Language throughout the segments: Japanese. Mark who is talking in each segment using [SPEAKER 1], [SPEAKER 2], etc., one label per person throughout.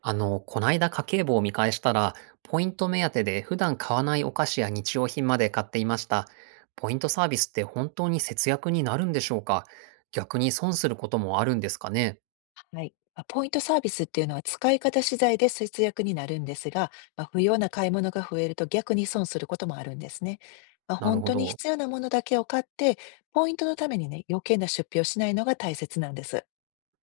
[SPEAKER 1] こないだ家計簿を見返したら、ポイント目当てで普段買わないお菓子や日用品まで買っていました。ポイントサービスって本当に節約になるんでしょうか？逆に損することもあるんですかね？
[SPEAKER 2] はい。ポイントサービスっていうのは使い方次第で節約になるんですが、不要な買い物が増えると逆に損することもあるんですね。
[SPEAKER 1] なる
[SPEAKER 2] 本
[SPEAKER 1] ほ
[SPEAKER 2] 当に
[SPEAKER 1] ど。
[SPEAKER 2] 必要なものだけを買って、ポイントのためにね、余計な出費をしないのが大切なんです。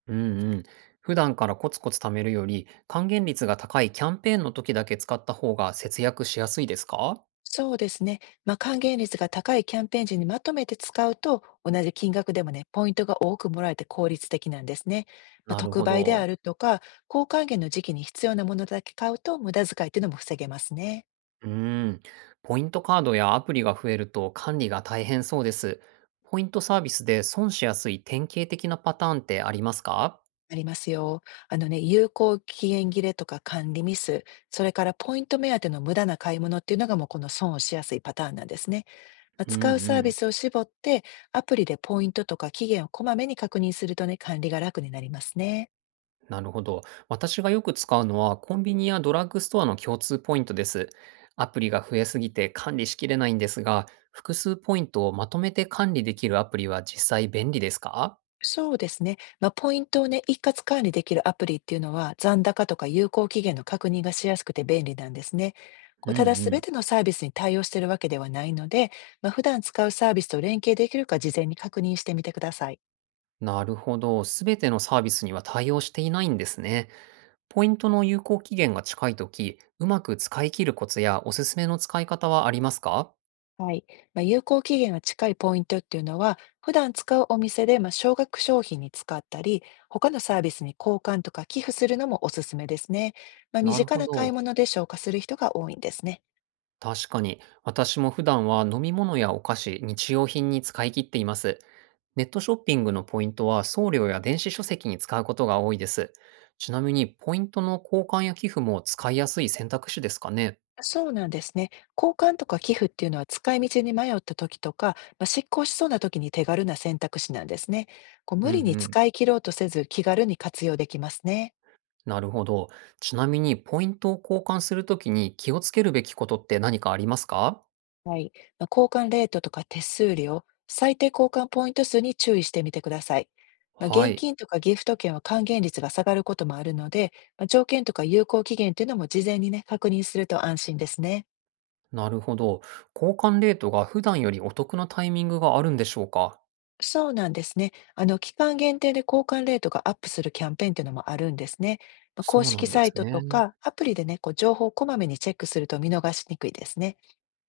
[SPEAKER 1] うんうん。普段からコツコツ貯めるより、還元率が高いキャンペーンの時だけ使った方が節約しやすいですか？
[SPEAKER 2] そうですね。還元率が高いキャンペーン時にまとめて使うと、同じ金額でもね、ポイントが多くもらえて効率的なんですね。
[SPEAKER 1] なる
[SPEAKER 2] 特
[SPEAKER 1] ほ
[SPEAKER 2] 売であ
[SPEAKER 1] ど。
[SPEAKER 2] るとか、高還元の時期に必要なものだけ買うと無駄遣いっていうのも防げますね。
[SPEAKER 1] うーん、ポイントカードやアプリが増えると管理が大変そうです。ポイントサービスで損しやすい典型的なパターンってありますか？
[SPEAKER 2] ありますよ。あのね、有効期限切れとか管理ミス、それからポイント目当ての無駄な買い物っていうのがもうこの損をしやすいパターンなんですね。
[SPEAKER 1] うんう
[SPEAKER 2] 使うサービ
[SPEAKER 1] ん。
[SPEAKER 2] スを絞って、アプリでポイントとか期限をこまめに確認するとね、管理が楽になりますね。
[SPEAKER 1] なるほど。私がよく使うのはコンビニやドラッグストアの共通ポイントです。アプリが増えすぎて管理しきれないんですが、複数ポイントをまとめて管理できるアプリは実際便利ですか？
[SPEAKER 2] そうですね。ポイントをね、一括管理できるアプリっていうのは、残高とか有効期限の確認がしやすくて便利なんですね。こ
[SPEAKER 1] う
[SPEAKER 2] う
[SPEAKER 1] んう
[SPEAKER 2] ただ、すべ
[SPEAKER 1] ん。
[SPEAKER 2] てのサービスに対応しているわけではないので、普段使うサービスと連携できるか事前に確認してみてください。
[SPEAKER 1] なるほど。すべてのサービスには対応していないんですね。ポイントの有効期限が近いとき、うまく使い切るコツやおすすめの使い方はありますか？
[SPEAKER 2] はい。有効期限が近いポイントっていうのは、普段使うお店で、少額商品に使ったり、他のサービスに交換とか寄付するのもおすすめですね。身
[SPEAKER 1] なる
[SPEAKER 2] 近
[SPEAKER 1] ほ
[SPEAKER 2] な買い
[SPEAKER 1] ど。
[SPEAKER 2] 物で消化する人が多いんですね。
[SPEAKER 1] 確かに。私も普段は飲み物やお菓子、日用品に使い切っています。ネットショッピングのポイントは送料や電子書籍に使うことが多いです。ちなみに、ポイントの交換や寄付も使いやすい選択肢ですかね？
[SPEAKER 2] そうなんですね。交換とか寄付っていうのは使い道に迷った時とか、執行しそうな時に手軽な選択肢なんですね。こう
[SPEAKER 1] う
[SPEAKER 2] 無
[SPEAKER 1] んう
[SPEAKER 2] 理に
[SPEAKER 1] ん。
[SPEAKER 2] 使い切ろうとせず気軽に活用できますね。
[SPEAKER 1] なるほど。ちなみに、ポイントを交換するときに気をつけるべきことって何かありますか？
[SPEAKER 2] はい。交換レートとか手数料、最低交換ポイント数に注意してみてください。
[SPEAKER 1] は
[SPEAKER 2] 現
[SPEAKER 1] い。
[SPEAKER 2] 金とかギフト券は還元率が下がることもあるので、条件とか有効期限というのも事前にね、確認すると安心ですね。
[SPEAKER 1] なるほど。交換レートが普段よりお得なタイミングがあるんでしょうか？
[SPEAKER 2] そうなんですね。あの、期間限定で交換レートがアップするキャンペーンというのもあるんですね。
[SPEAKER 1] そ
[SPEAKER 2] 公
[SPEAKER 1] うな
[SPEAKER 2] 式
[SPEAKER 1] んで
[SPEAKER 2] サイ
[SPEAKER 1] す
[SPEAKER 2] トと
[SPEAKER 1] ね。
[SPEAKER 2] かアプリでね、こう情報をこまめにチェックすると見逃しにくいですね。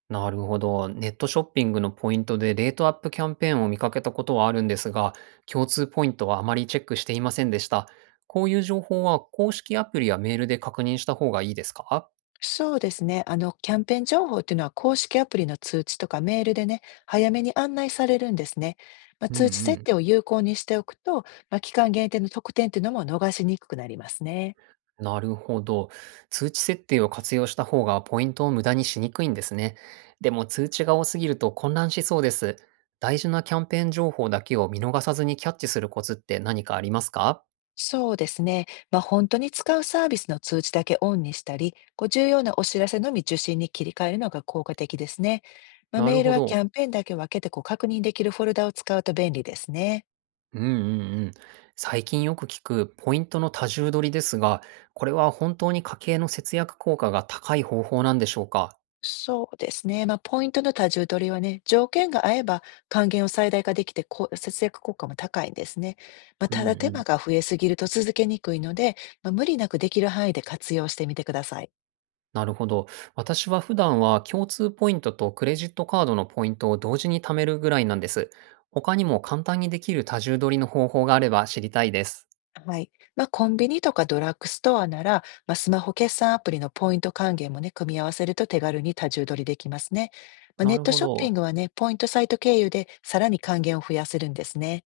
[SPEAKER 1] なるほど。ネットショッピングのポイントでレートアップキャンペーンを見かけたことはあるんですが、共通ポイントはあまりチェックしていませんでした。こういう情報は公式アプリやメールで確認した方がいいですか？
[SPEAKER 2] そうですね。あの、キャンペーン情報っていうのは公式アプリの通知とかメールでね、早めに案内されるんですね。
[SPEAKER 1] うん
[SPEAKER 2] 通知
[SPEAKER 1] う
[SPEAKER 2] 設
[SPEAKER 1] ん。
[SPEAKER 2] 定を有効にしておくと、期間限定の特典っていうのも逃しにくくなりますね。
[SPEAKER 1] なるほど。通知設定を活用した方がポイントを無駄にしにくいんですね。でも通知が多すぎると混乱しそうです。大事なキャンペーン情報だけを見逃さずにキャッチするコツって何かありますか？
[SPEAKER 2] そうですね。本当に使うサービスの通知だけオンにしたり、こう重要なお知らせのみ受信に切り替えるのが効果的ですね。
[SPEAKER 1] な
[SPEAKER 2] メ
[SPEAKER 1] る
[SPEAKER 2] ール
[SPEAKER 1] ほ
[SPEAKER 2] はキ
[SPEAKER 1] ど。
[SPEAKER 2] ャンペーンだけ分けてこう確認できるフォルダを使うと便利ですね。
[SPEAKER 1] うんうんうん。最近よく聞くポイントの多重取りですが、これは本当に家計の節約効果が高い方法なんでしょうか？
[SPEAKER 2] そうですね。ポイントの多重取りはね、条件が合えば還元を最大化できて、こう、節約効果も高いんですね。
[SPEAKER 1] うん
[SPEAKER 2] た
[SPEAKER 1] う
[SPEAKER 2] だ手間
[SPEAKER 1] ん。
[SPEAKER 2] が増えすぎると続けにくいので、無理なくできる範囲で活用してみてください。
[SPEAKER 1] なるほど。私は普段は共通ポイントとクレジットカードのポイントを同時に貯めるぐらいなんです。他にも簡単にできる多重取りの方法があれば知りたいです。
[SPEAKER 2] はい。コンビニとかドラッグストアなら、スマホ決済アプリのポイント還元もね、組み合わせると手軽に多重取りできますね。ネ
[SPEAKER 1] な
[SPEAKER 2] ッ
[SPEAKER 1] る
[SPEAKER 2] ト
[SPEAKER 1] ほ
[SPEAKER 2] ショッピン
[SPEAKER 1] ど。
[SPEAKER 2] グはね、ポイントサイト経由でさらに還元を増やせるんですね。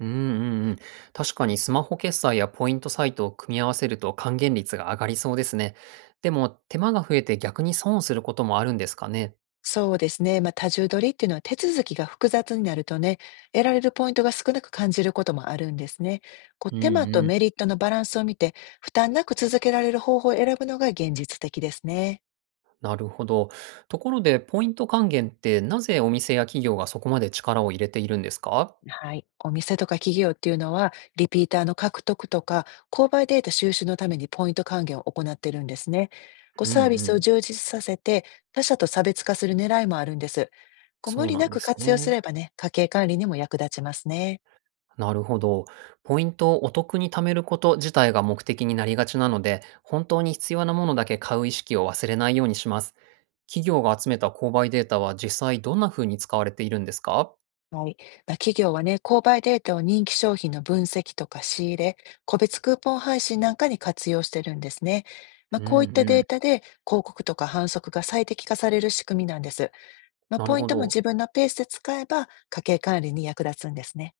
[SPEAKER 1] うんうんうん。確かにスマホ決済やポイントサイトを組み合わせると還元率が上がりそうですね。でも手間が増えて逆に損をすることもあるんですかね。
[SPEAKER 2] そうですね。多重取りっていうのは手続きが複雑になるとね、得られるポイントが少なく感じることもあるんですね。こう、
[SPEAKER 1] うん
[SPEAKER 2] 手間と
[SPEAKER 1] う
[SPEAKER 2] メリ
[SPEAKER 1] ん。
[SPEAKER 2] ットのバランスを見て、負担なく続けられる方法を選ぶのが現実的ですね。
[SPEAKER 1] なるほど。ところでポイント還元ってなぜお店や企業がそこまで力を入れているんですか？
[SPEAKER 2] はい。お店とか企業っていうのは、リピーターの獲得とか、購買データ収集のためにポイント還元を行ってるんですね。こう、
[SPEAKER 1] うんう
[SPEAKER 2] サービスを
[SPEAKER 1] ん。
[SPEAKER 2] 充実させて、他社と差別化する狙いもあるんです。こう、無
[SPEAKER 1] そう
[SPEAKER 2] 理
[SPEAKER 1] な
[SPEAKER 2] な
[SPEAKER 1] んで
[SPEAKER 2] く
[SPEAKER 1] す
[SPEAKER 2] 活
[SPEAKER 1] ね。
[SPEAKER 2] 用すればね、家計管理にも役立ちますね。
[SPEAKER 1] なるほど。ポイントをお得に貯めること自体が目的になりがちなので、本当に必要なものだけ買う意識を忘れないようにします。企業が集めた購買データは実際どんな風に使われているんですか？
[SPEAKER 2] はい。企業はね、購買データを人気商品の分析とか仕入れ、個別クーポン配信なんかに活用してるんですね。
[SPEAKER 1] うん
[SPEAKER 2] こういった
[SPEAKER 1] う
[SPEAKER 2] デ
[SPEAKER 1] ん。
[SPEAKER 2] ータで広告とか販促が最適化される仕組みなんです。
[SPEAKER 1] なる
[SPEAKER 2] ポイン
[SPEAKER 1] ほ
[SPEAKER 2] トも
[SPEAKER 1] ど。
[SPEAKER 2] 自分のペースで使えば家計管理に役立つんですね。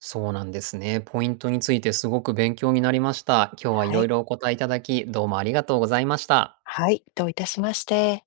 [SPEAKER 1] そうなんですね。ポイントについてすごく勉強になりました。今日はい
[SPEAKER 2] は
[SPEAKER 1] ろい
[SPEAKER 2] い。
[SPEAKER 1] ろお答えいただき、どうもありがとうございました。
[SPEAKER 2] はい。どういたしまして。